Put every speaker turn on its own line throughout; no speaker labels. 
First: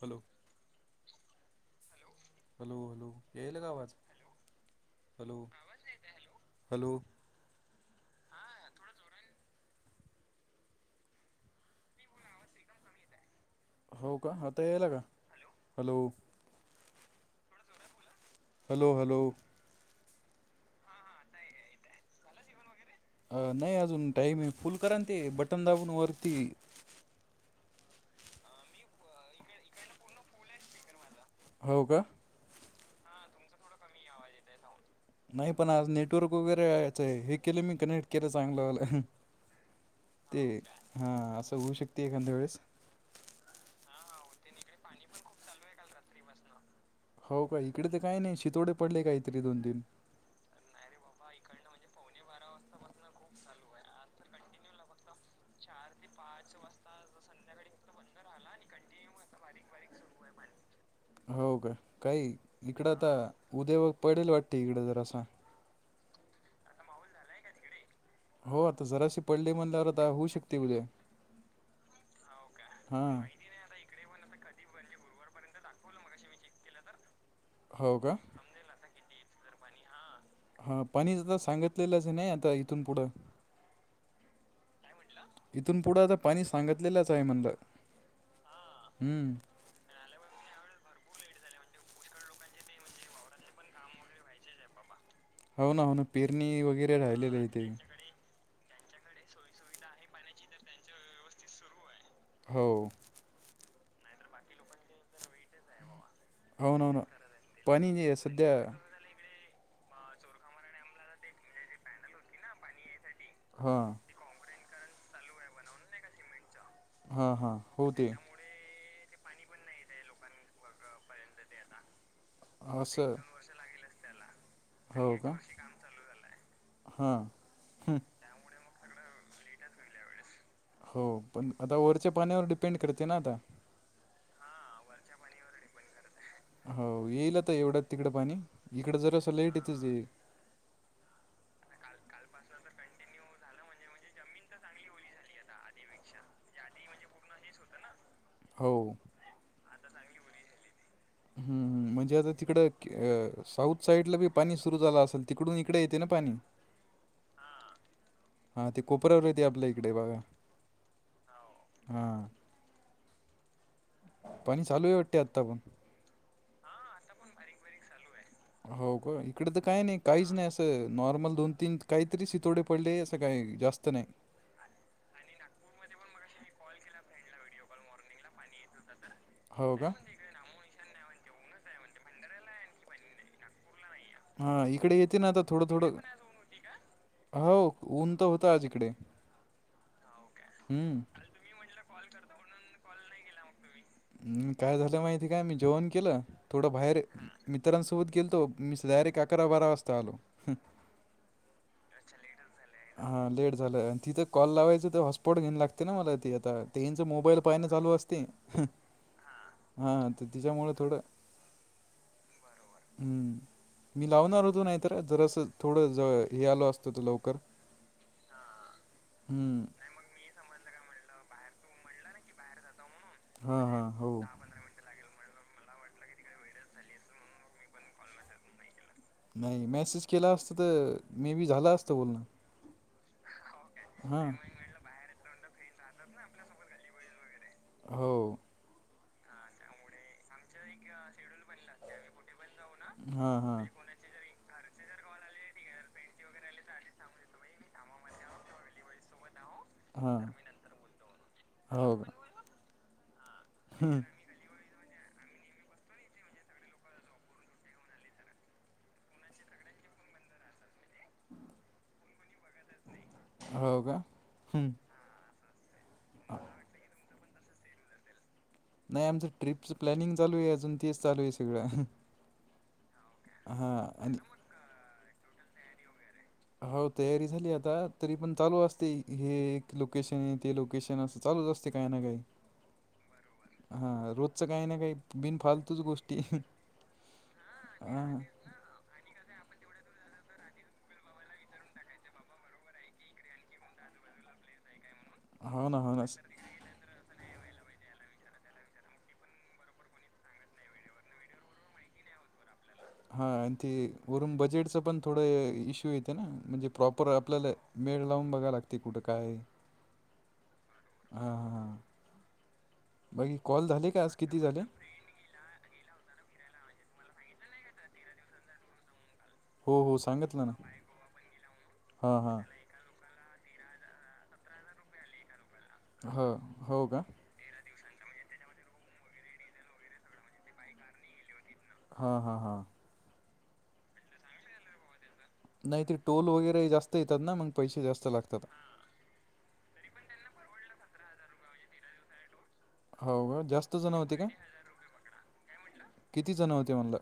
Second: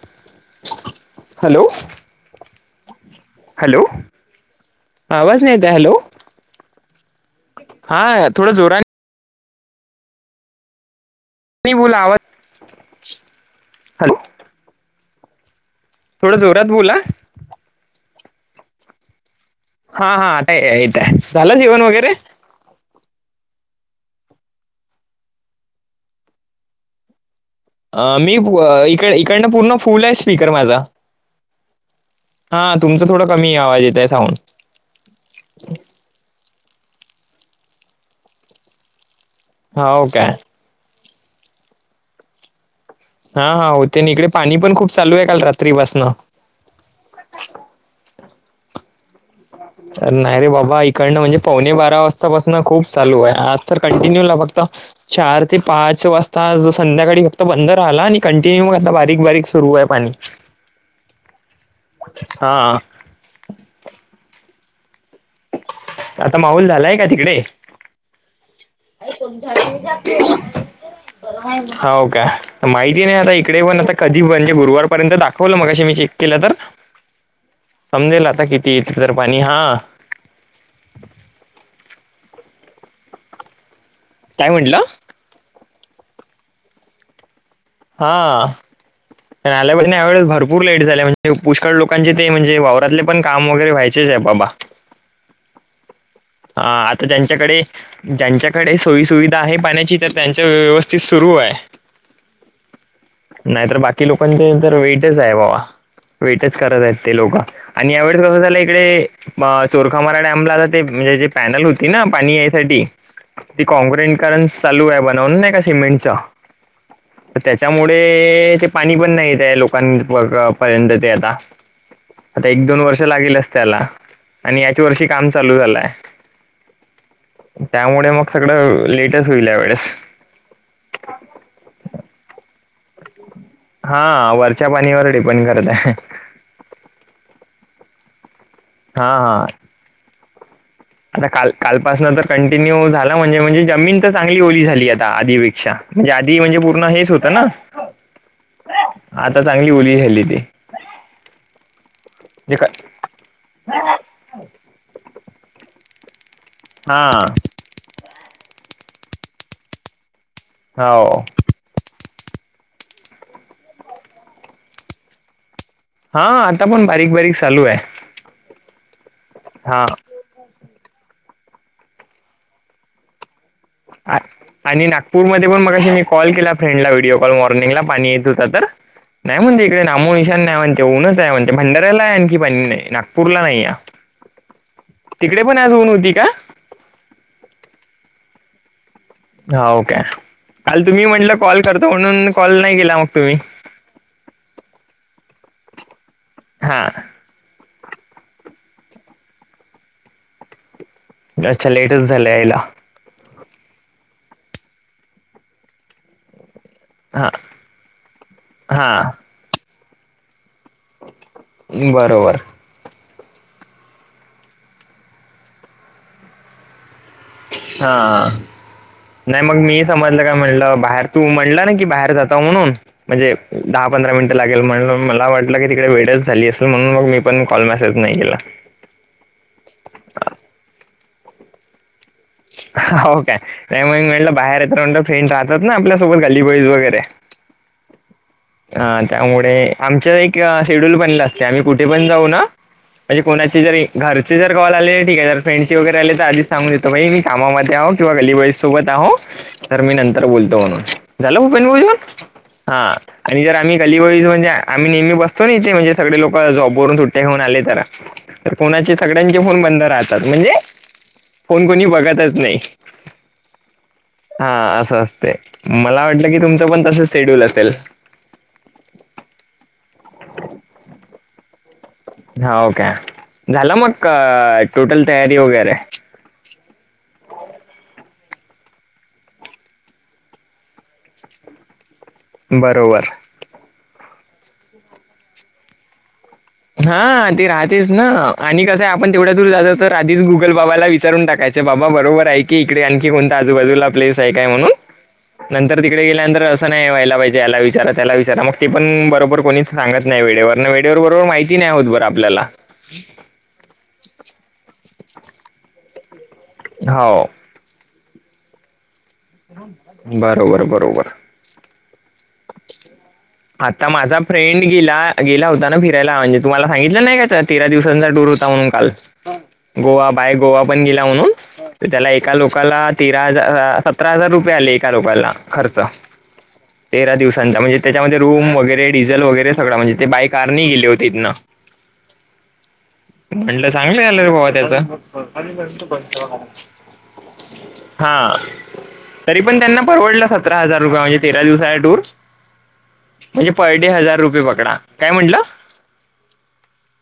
Hello
hello
hello, hello, यायलाय का
hello
आवाच हॅल
आवाज नाही येत आहे हॅलो
हॅलो
हा थोडं जोराने नाही बोलावां
हो का आता यायला का? हॅलो,
थोड जोरात बोला.
हॅलो हॅलो,
हा हा आता येतय झालं जेवन वगैरे?
अ नाही अजून टाईम आहे. फुल करा ना ते बटन दाबून वरती.
अ मी इक इकडनं पूर्ण फुल आहे स्पीकर माझा.
हो का,
हा तुमचा थोडं कमी आवाज येत आहे साऊंड
नाही. पण आज नेटवर्क वगैरे यायचंय हे केले मी कनेक्ट केलं चांगलं वाल.
हो काय
ते हा असं होऊ शकते एखाद्या वेळेस,
हा हा होते ना इकडे पाणी पण खूप चालू आहे काल रात्रीपसन.
हो का इकडे तर काही नाही शितोडे पडले काहीतरी दोन तन
तर नाही रे बाबा इकडनं म्हणजे पावणे बारा वाजतापासून खूप चालू आहे आज तर कंटिन्यू ला फक्त चार ते पाच वाजता संध्याकाळी फक्त बंद राहिला आणि कंटिन्यू आता बारीक बारीक सुरू आहे पाणी [inaudible]
हो का काही
हा
इकडं आता उद्या व पडेल वाटते इकडे जर असा
आता माऊल झालाय का तिकडे
हो जराशी पडली म्हणल्यावर आता होऊ शकते उद्या
हो का माहिती
हां
नाही आता तिकडेन आता कधी म्हणजे गुरुवारपय दाखवलं मगे मी चेक केलं तर
हो का
समजेल आता किती इथ तर पाणी हा
हा पाणी आता सांगितलेलंच नाही आता इथून पुढं
काय म्हटलं
इथून पुढं आता पाणी सांगितलेलंच आहे म्हणलं
हा
हम्म
ल्या यावेळेस भरपूर लेटले म्हणजे पुष्ळ लोकांचे ते म्हणजे वावरातले पण काम वगैरे व्हायचेच आहे बाबा
हो ना हो ना पेरणी वगैरे
आता
राहिलेली
ज्यांच्याकडे
आहेथे
ज्यांच्याकडे सोयी सुुविधा आहे पाण्याची तर त्यांच्या व्यवस्थित सुरू आहे
हो
नाही तरर बाकी लोकांचे तर वेटच आहे बाबा वेटच
हो
करत
ना हो
आहेत
ना
ते लोक आणि
पाणी जे आहे
यावेळेस कसं
सध्या
झालं इकडे म चोरखामार डॅमला आ ते म्हणजे जे पॅनल होती ना पाणी यासाठी ती
हां
कॉँक्रिंट कारण चालू आहे बनवून नाही का सिमेंटच्या
हां हां हो
त्याच्यामुळे
ते
ते पाणी पण नाही आहे लोकां पर्यंत ते आता आता एक दोन वर्ष
असं
लागेल अस त्याला आणि याच्या वर्षी
हो
काम
का
चालू झालंय
हां हं.
त्यामुळे मग सगळं लेटस होईल या वेळेस
हो पण आता ओरच्या पाण्यावर डिपेंड करते ना आता
हा वरच्या पाणीवर डिपेंड करत आहे
हो येईलता एवढ तिकड पाणी इकडं
हा
जरा असं
हा
लाईट येतच
आता काल कालपासनं तर कंटिन्यू झाला म्हणजे म्हणजे जमीन तर चांगली ओली झाली आता आधीपेक्षा म्ह आी म्हणजे पूर् हेच हों ना
हो
आता चांगली ओली झाल्ली त
ह् म्हणजे आता तिकडं साऊथ साईडला बी पाणी सुरु झालं असेल तिकडून इकडे येते ना पाणी
हां
हा ते कोपऱ्यावर येत आपल्या इकडे बाघा
होा
हा पाणी चालू आहे वाटते आत्ता पण
हा आता पण बारीक बारीक चालू आहे
हो का इकडे तर काय
हा
नाही काहीच नाही अस नॉर्मल दोन तीन काहीतरी सितोडे पडले असं काही जास्त नाही
आणि नागपूरमध्येध्ये पण मग मी कॉल केला फ्रेंडला व्हिडिओ कॉल मॉर्निंगला पाणी येत होता तर नाही म्हणते
हो
इकडे
का
नामो निशा नाही म्हणते ऊनच आहे म्हणते भंडार्याला आहे आणखी प नाही नागपूरला नाही या
हा इकडे येते ना आता
तिकडे पण
थोडं
आज ऊन
थोडं
होती का
हो ऊन तर होता आज इकडे
हा ओके काल
हम्म
तुम्ही म्हटलं कॉल करता म्हणून कॉल नाही केला मग तुम्ही
झालं काय झालं माहिती का थोडासा जेवण केलं आणि
हा
थोडं मित्रांसोबत गेलतो डायरेक्ट अकरा बारा वाजता आलो
अच्छा लेटच झालं याला
हा लेट झालंय आणि तिथं कॉल लावायचं तर हॉस्पॉट घेऊन लागते ना मला ती आता तेच
हा
मोबाईल पाहिण चालू असते हा तर त्याच्यामुळे थोडं
बरोबर
हम्म मी लावणार होतो नाहीतर जरं थोडं ज हे आलो असत त लवकर
हा नाही मग
हं.
मी समजलं काय म्हटलं बाहेर तू म्हणला ना की बाहेर जाता म्हणून म्हणजे
हां,
दहा
हां. हो.
पंधरा मिनिट लाग मला वाटलं की तिकडे वेटच झाली असेल म्हणून मग मी पण कॉल मेसेज नाही केेला
नाही मेसेज केला असत तर मे बी झाला असतं बोलणं
हो काय नाही मग
हां.
म्हटलं बाहेर येत म्ह फ्रेंड राहतात ना आपल्यासोबत गलीबोळीज वगैरे
हो
ह त्यामुळे आमच्या एक शेड्यूल पण असते आम्ही कुठे पण जाऊ ना म्हणजे
हां,
कोणाची
हां.
जरी घरचे जर कल आले ठीक आहे ज फ्रेंडची वगैरे आले तर आधी सांग देतो मी काममा म आ किवा गलली वळी सोबत आो तर मी नंतर
हां.
बोलतो म्हणून झालं भूपेंद
हो का?
बहजन हा आणि जर आम्ही
हं.
गलीबळीच म्हणजे आम्ही नेहमी बतो ना इथे म्हणजे सगळे लोक जॉबवरून सुट्टेऊन आले तर कोणाचे सगळ्यांचे फोन बंद राहतात म्हणजे फोन कोणी बघत हरकत नाही
हो का? हं.
असंच असतं मला वाटलं की तुम्ही पण तस शेड्यूल असेल
नाही आमचं ट्रिपचं प्लॅनिंग चालू आहे अजून तेच चालू आहे सगळं
हा ओके झाला
हां
मग
आणि
टोटल तयारी वगैरे
हो तयारी झाली आता तरी पण चालू असते हे एक लोकेशन आहे ते लोकेशन अस चालच असते काय ना काही
बरोबर
हा रोजच काही ना काही बिनफालतूच गोष्टी
हा ती राहतेस ना
हां
आणि कसं आहे आपण तेवढ्या दूर जातो तर आधीच गुगल बाबाला विचारून टाकायचं बाबा बरोबर आहे की इकडे आणखी कोणत आजूबाजूला प्लेस आहे काय म्हणून
हो ना
नंतर
हो
तिकडे
ना
गेल्यानंतर अस नाही व्हाला पाहिजे याला विचारा त्याला विचारा मग ते पण बरोबर कोणीच सांगत नाही वेळेवर वेळेवर बरोबर माहिती कती नाही आहोत बरं आपल्याला
हा आणि ते वरून बजेटचं पण थोडं इश्यू येते ना म्हणजे प्रॉपर
हो
आपल्याला मेळ लावून बघा लागते कुठं काय
बरोबर बरोबर
हां हां हां बाकी कॉल
आता
झाले का आज
माझा
किती झाले
फ्रेंड गेला गेला होता ना फिरायला म्हणजे तुम्हाला सांगितलं नाही का तेरा दिवसांचा टूर होता म्हणून काल
हो हो
गोवा बाय
सांगितलं ना
गोवा पण गेला म्हणून तर त्याला
हां
एका
हां
लोकाला तेरा हजार सतरा हजार रुपये आले एका लोकाला खर्च
ह
तेरा दिवसांचा म्हणजे त्याच्यामध्ये रूम वगैरे डिझेल वगैरे सगळा म्हणजे ते बाय कार नाही गेले होतेत ना
हा हां हां
म्हटलं चांगले आलं रे बाबा त्याचं
नाही ते टोल वगैरे जास्त येतात ना मग पैसे जास्त
हा
लागतात
तरी पण त्यांना परवडलं सतरा हजार रुपये म्हणजे तेरा दिवसाचा टूर
हो का
म्हणजे पर
जास्त
डे
जण होते
हजार
का
रुपये पकडा काय म्हंटलं
किती जणं होते मला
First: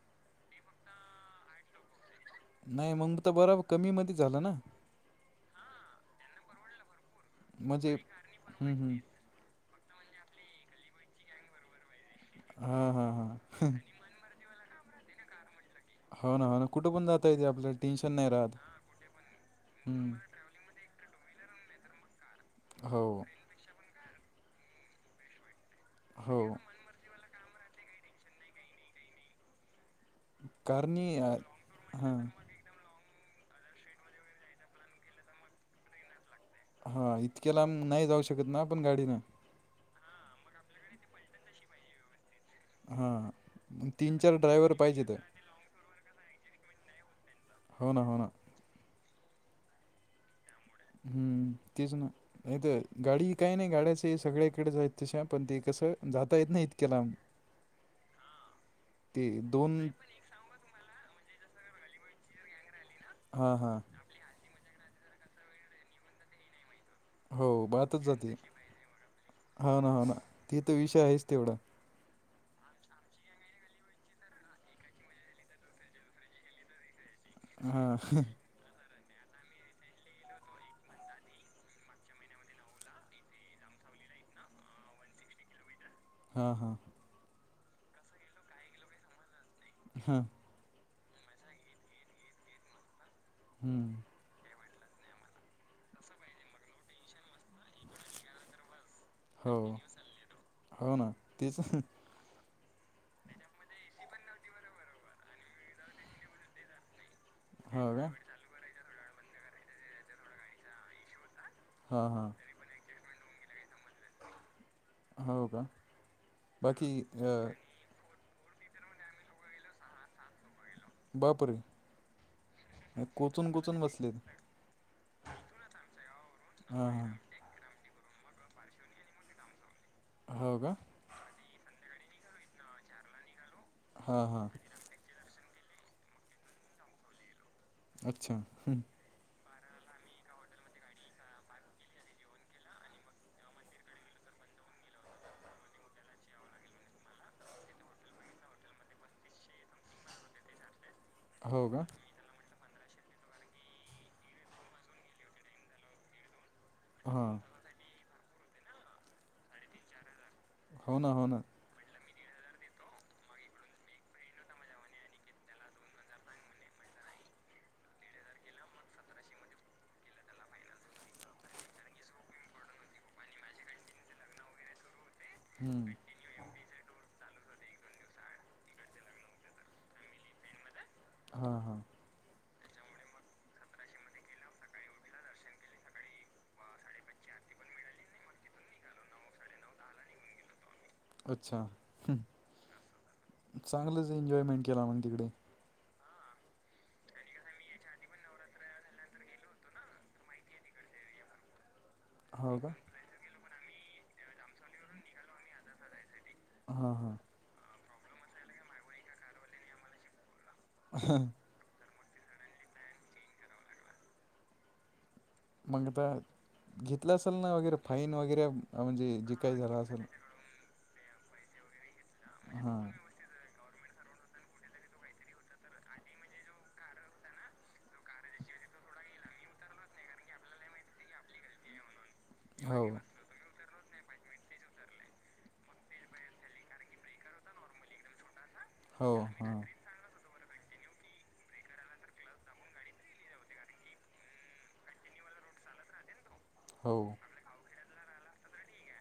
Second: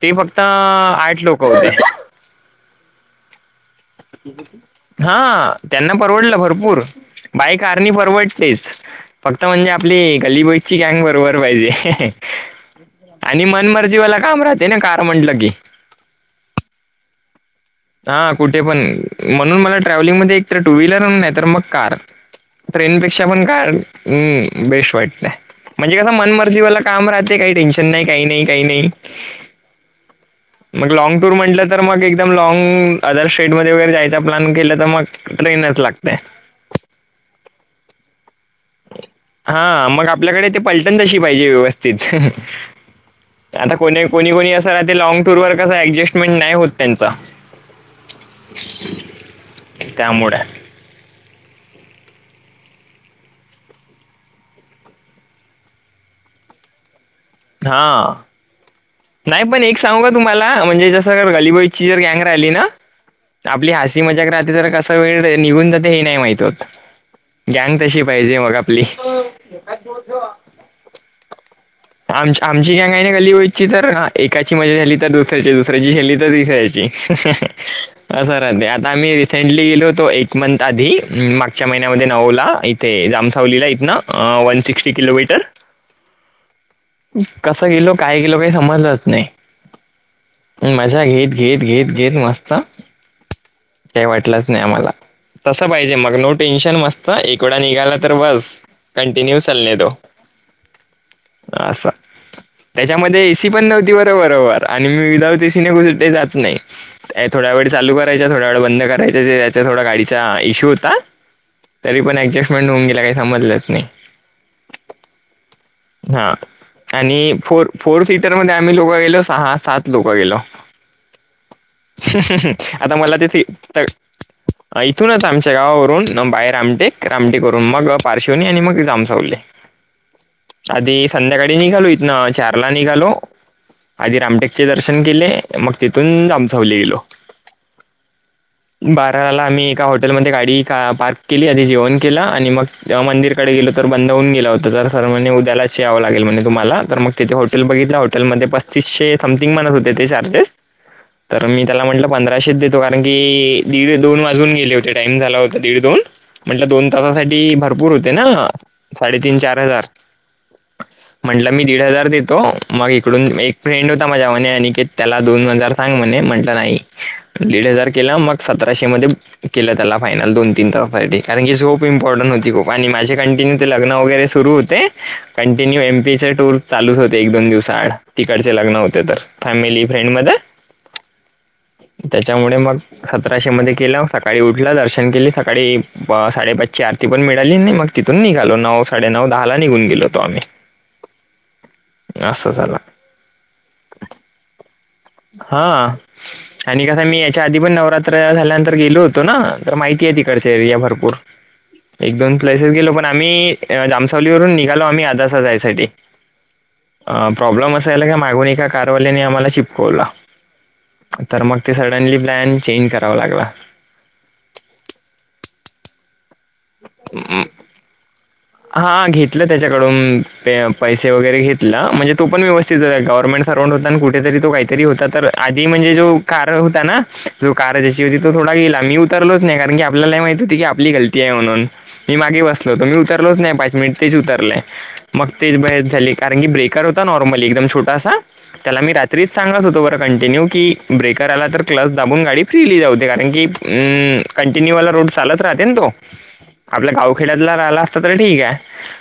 ते फक्त आठ लोक होते
नाही मग तर बर कमी मध्ये झालं ना
हा त्यांना परवडलं भरपूर बाय कारणी
म्हणजे
परवडतेच
हम्म हम्म
फक्त म्हणजे आपली गलीिबोईची गँग बरोबर पाहिजे
हा हा
आणि
हा
मनमर्जीवाला काम राहते ना कार म्हटलं की
हो ना हो ना कुठे पण जाता येते आपल्या
हा कुठे पण म्हणून मला
हम्म
ट्रॅव्हलिंग मध्ये एक तर टू व्हीलर नाही तर मग कार
हो
ट्रेनपेक्षा पण काय् बेस्ट वाईट नाही म्हणजे कस
हो
मनमर्जीवाला काम राहते काही टेन्शन नाही काही नाही काही नाही मग
कारणी
लॉंग टूर
अ,
म्हटलं तर मग
हां
एकदम लँंग अदर स्टेट म वगैरे जायचा प्लन केलं तर मग ट्रेनच लागते
हा इतक्या लांब नाही जाऊ शकत ना आपण गाडीन
हा मग आपल्याकडे ते पलटण तशी पाहिजे व्यवस्थित
हां
आता
मग
कोणी
तीन
कोणी
चार
कोणी असं
ड्रायव्हर
राह ते
पाहिजे तर
लँंग टूर वर कस ऍडजस्टमेंट नाही होत त्यांचा
हो ना हो ना
त्यामुळे
हम्म तेच ना नाही तर गाडी काही नाही गाड्याचे सगळ्या इकडेच आहेत तश पण ते कसं जाता येत नाही इतक्याला
हा नाही पण एक
दोन
सांग का तुम्हाला म्हणजे जसं गलबाईची जर गँंग राहिली ना
हां
आपली
हां
हास्य मजाक राहते तर कसा वेळ निघून जाते हे नाही माहित
हो
गैगन तशी
वाहतच जाते
पाहिजे मग आपली
हो ना हो ना ते तर विषय आहेच तेवढा
आम आमची का काा नाही गली होई तर एकाची मजा झाली तर दुसऱ्या दुसऱ्याची झेली तर तिसऱ्याची
हां
अस ते आता आम्ही रिसेंटली गेलो होतो एक मंथ आधी मागच्या महिन्यामध्ये नवला इथे जामसावलीला इथ नां वन सिक्स्टी किलोमीटर
हा हा
कसं गेलो काय गेलो काही समजलंच नाही
हा
मझा घेत घेत घेत घेत मस्त
हम्म.
काही वाटलंच नाही आमला तस पाहिजे मग नो टेन्शन मस्त ह एकवडा निघाला तर बस कंटिन्यू
हो
चालणे तो
हो ना तेच
अससाा त्याच्यामध्ये एसी पण नव्हती बरोबरोबर आणि मी विदाऊट एसी न कुठे जात नाही थोड्या वेळ
हो
चालू
का
करायच्या थोड्या वेळ बंद करायच्या त्याचा थोडा गाडीचा इश्यू होता तरी
हां
पण
हां
ऍडजस्टमेंट होऊन गेला काही समजलंच नाही
हो का
हा
बाकी
आणि
अ,
फोर फोर सीटरमध्येध्ये आम्ही लोक गेलो सहा सात लोक गेलो
बापरे
आता मला तेथे
कोचून कोचून बसलेत
इथूनच आमच्या गावावरून बाहे
हां
रामटेक
हां
रामटेकरून मग पार्शवनी आणि मग जाम सवले
हो का
आधी संध्याकाळी निघालो इथन चारला निघालो आधी
हां हां
रामटेकचे जर दर्शन केले मग तेिथून आमचावले गेलो
अच्छा ह
बाराला आम्ही एका हॉटेलमध्येध्ये गाडी पार्क केली आध जेवण केला आणि मग मंदिर गेलो तर बंद होऊन गेला होता तर सर्वांनी त्यालाच यावं लागेल म्हणे तुम्हाला तर मग तिथे हॉटेल बघितलं होटेलमध्ये पस्तीसशे समथिंग म्हणत होते ते चार्जेस तर
हो
मी
का
त्याला म्हटलं पंधराशे देतो कारण की दीड दोन वाजून गेले होते टाइम झाला होता दीड दोन म्हटलदोन
हां
भरपूर होते ना साडेतीन चार हजार
हो ना हो ना
म्हणलं दीड हजार देतो मग इकडून एक फ्रेंड होता माझ्या मागे अनिकेत त्याला दोन हजार सांग म्हणे म्हंटलं नाही दीड हजार केला मग सतराशे मध्ये लं त्या फायनल दोन तीन तासाठी कारण झोप इंपॉर्टन्ट होती खूप माझें कंटेन्यू ते लग्न वगैरे सुरू होते कंटिन्यू
हम्म.
एमपीचे टूर चालूच होते एक दोन दिवस आड तिकडचे लग्न होते तर फॅमिली फ्रेंड मध्ये
हा हा
त्याच्यामुळे मग सतराशे मध्ये केलं सकाळी उठला दर्शन केली सकाळी साडेपाचची आरती पण मिळाली नाही मग तिथून निघालो नऊ साडेनऊ दहा ला निघून गेलोतो आम्ही
अच्छा
असं झालं
चांगलंच एन्जॉयमेंट केला मग तिकडे
हा आणि कसा मी याच्या आधी पण नवरात्र झाल्यानंतर गेलो होतो ना तर माहिती आहे तिकडचे एरिया भरपूर एक दोन
हो
प्लेसेस
का
गेलो पण आम्ही जामसावलीवरून निघालो आम्ही आदासा जायसाठी
हां हां
अ, प्रॉब्लेम असायला का मागून का कारवाल्यानी आम्हाला शिपकवला तर मग ते सडनली प्लॅन चेंज करावा लागला
मग आता घेतलं असेल ना वगैरे फाईन वगैरे
हा
म्हणजे जे
घेतलं
काही झालं असेल
त्याच्याकडून पैसे वगैरे घेतला म्हणजे तो पण व्यवस्थित
हां
गव्हर्नमेंट हो कुठ तो काहीतरी होता आधी म्हणजे जो कार होता ना कार ज्याशी होती तो थोडा गेला मी उतरलोच नाही कारण की आपल्याला माहित होती की आपली गलती आहे म्हणून मी मागे बसलो तो
हो,
मी उतरलोच नाही पाच मिनिट तेच उतरलंय मग तेच बहेच झाले कारण की ब्रेकर होता नॉर्मली एकदम छोटासा त्याला मी
हो,
रात्रीच
हां,
सांगत होतो बरं कंटिन्यू की ब्रेकर आला तर क्लस दाबून गाडी फ्रीली जाऊ दे कारण की अम् कंटिन्यूवाला रोड चालत राहते ना तो आपल्या
हो,
गावखेड्यातला राहिला तर ठीक आहे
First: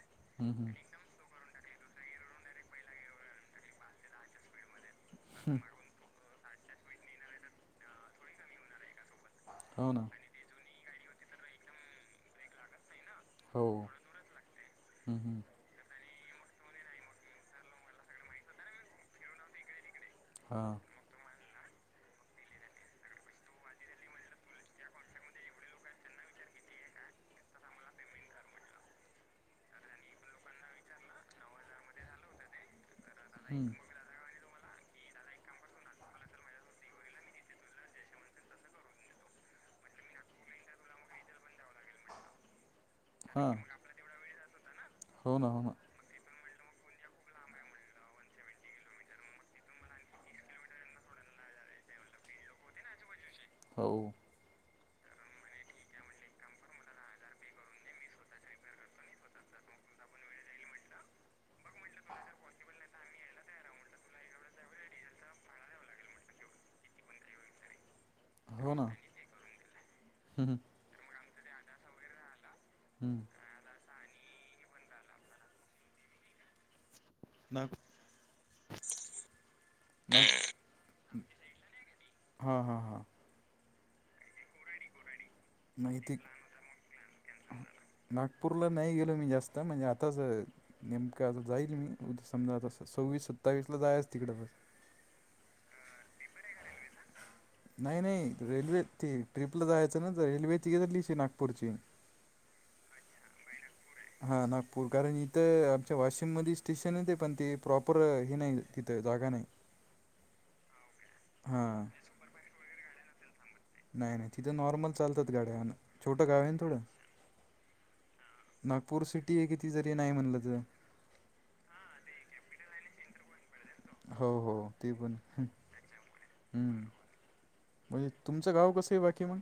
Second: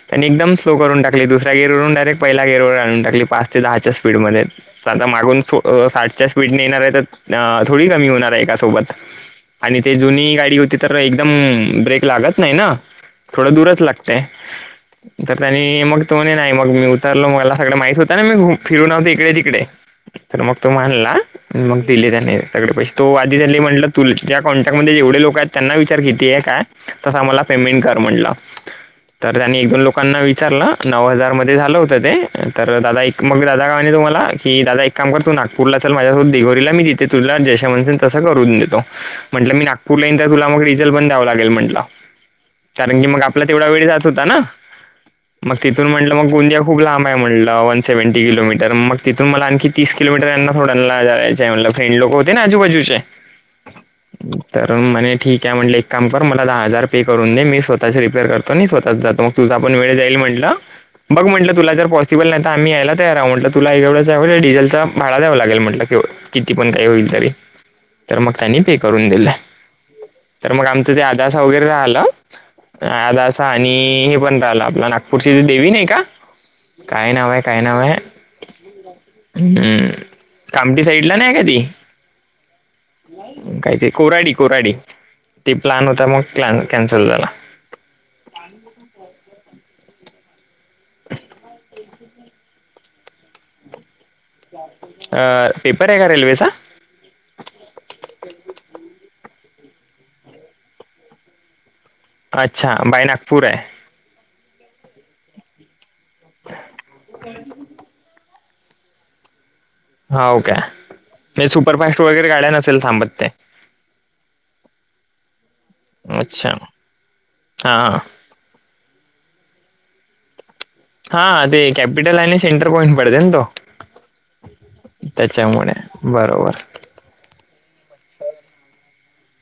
त्यांनी
हं,
एकदम
हं,
स्लो करून टकली दुसऱ्या गरवरून डायरेक्ट पहिला गेरवर आणून टाकली पाच ते दहाच्या स्पीडमध्येध्ये आता मागून साठच्या स्पीडने येणार आहे तर थोडी कमी होणार आहे एका सोबत आणि
हो
ते
ना,
जुनी गाडी होती तर एकदम ब्रेक लागत नाही ना थोडं
हो,
दूरच लागते
हं,
तर
हं,
त्यांनी मग तो नाही मग मी उतारलो मला सगळ माहित होत ना मी फिरू नव्हते इकडे तिकडे तर मग तू
हां,
मानला मग दिले त्या नाही सगळे पैसे तो वादी झाले म्हटलं तु ज्या कॉन्टॅक्टमध्येध्ये जेवढे लोक आहेत त्यांना विचार किती आहे काय तस आम्हाला पेमेंट कर म्हटला तर त्यांनी एक दोन लोकांना विचारलं नऊ हजार मध्ये झालं होतं ते तर दादा एक मग दादा
हं,
गावाने तुम्हाला की दादा एक काम कर तू नागपूरला चल माझ्यासोबत दिघोरीला मी देते तुला जश तसं करून देतो म्हटलं मी नागपूर तुला मग डिजेल पण द्याव लागेल म्हटल कारण की मग आपला
हां,
तेवढा वेळ जात होता ना
हो ना,
मग
हो ना,
तिथून म्हटलं मग गोंदिया खूप लांब आहे म्हटलं वन सेव्हन्टी किलोमीटर मग तिथून मला आणखी तीस किलोमीटर यांना थोड्यांना जायच म्हटलं फ्रेंड लोक होते ना आजूबाजूचे
हो,
तर मणे ठीक आहे म्हटले एक काम कर मला दहा हजार पे करून दे मी स्वतःची रि रतो स्वतः जातो मग तुझाणेळ जाईल म्हटलं बघ म्हटलं तुला जरॉसिबल नाही तरम्ही यायला तयारह म्हटलं तुला एवढंचवं डझलं भाड द्यां लागेल म्हटलं केव किती पण काही होईल तरी तर मग त्यांनी
हो
पे
ना,
करून दिलं
हं,
तर
हं,
मग आमचं ते आदासा वगैरे राहिलं
हं,
दा अस आणि हे पण राहिलं आपलं नागपूरची त देवी नाही का काय नाव आहे काय
नाग
नाव आहे हम्म
नाग
कामट साईडला नाही काधी
हा हा हा
काय का कोराडी कोराडी ते प्लन
नाही
होता
ते
मग क् कॅन्सल झाला
नागपूरला नाही गेलो मी जास्त म्हणजे आताच नेमकं जाईल मी समजा त सव्वीस सत्तावीस ला जायच तिकडं बस
अ पेपर आहे का रेल्वेचा
नाही नाही रेल्वे ती ट्रिपला जायचं ना तर रेल्वे तिघे लिशी नागपूरची
अच्छा बाई नागपूर आहे
हा नागपूर कारण इथं आमच्या वाशिम मध स्टेशन येत पण ते प्रॉपर हे नाही तिथं जागा नाही
हा का नाही
हां
सुपरफास्ट वगैरे गाड्या नसेल ांबत ते
नाही नाही तिथं नॉर्मल चालतात गा्या ोटं गावं आहे ना थोडं
हा
नागपूर सिटी आहे किती जरी नाही म्हणलं तर
हा ते केॅपिटल आणि सेंटर पॉइंट पडेते त
हो हो ते पण हम्
बरोबर
म्हणजे तुमचं गाव कसं आहे बाकी मग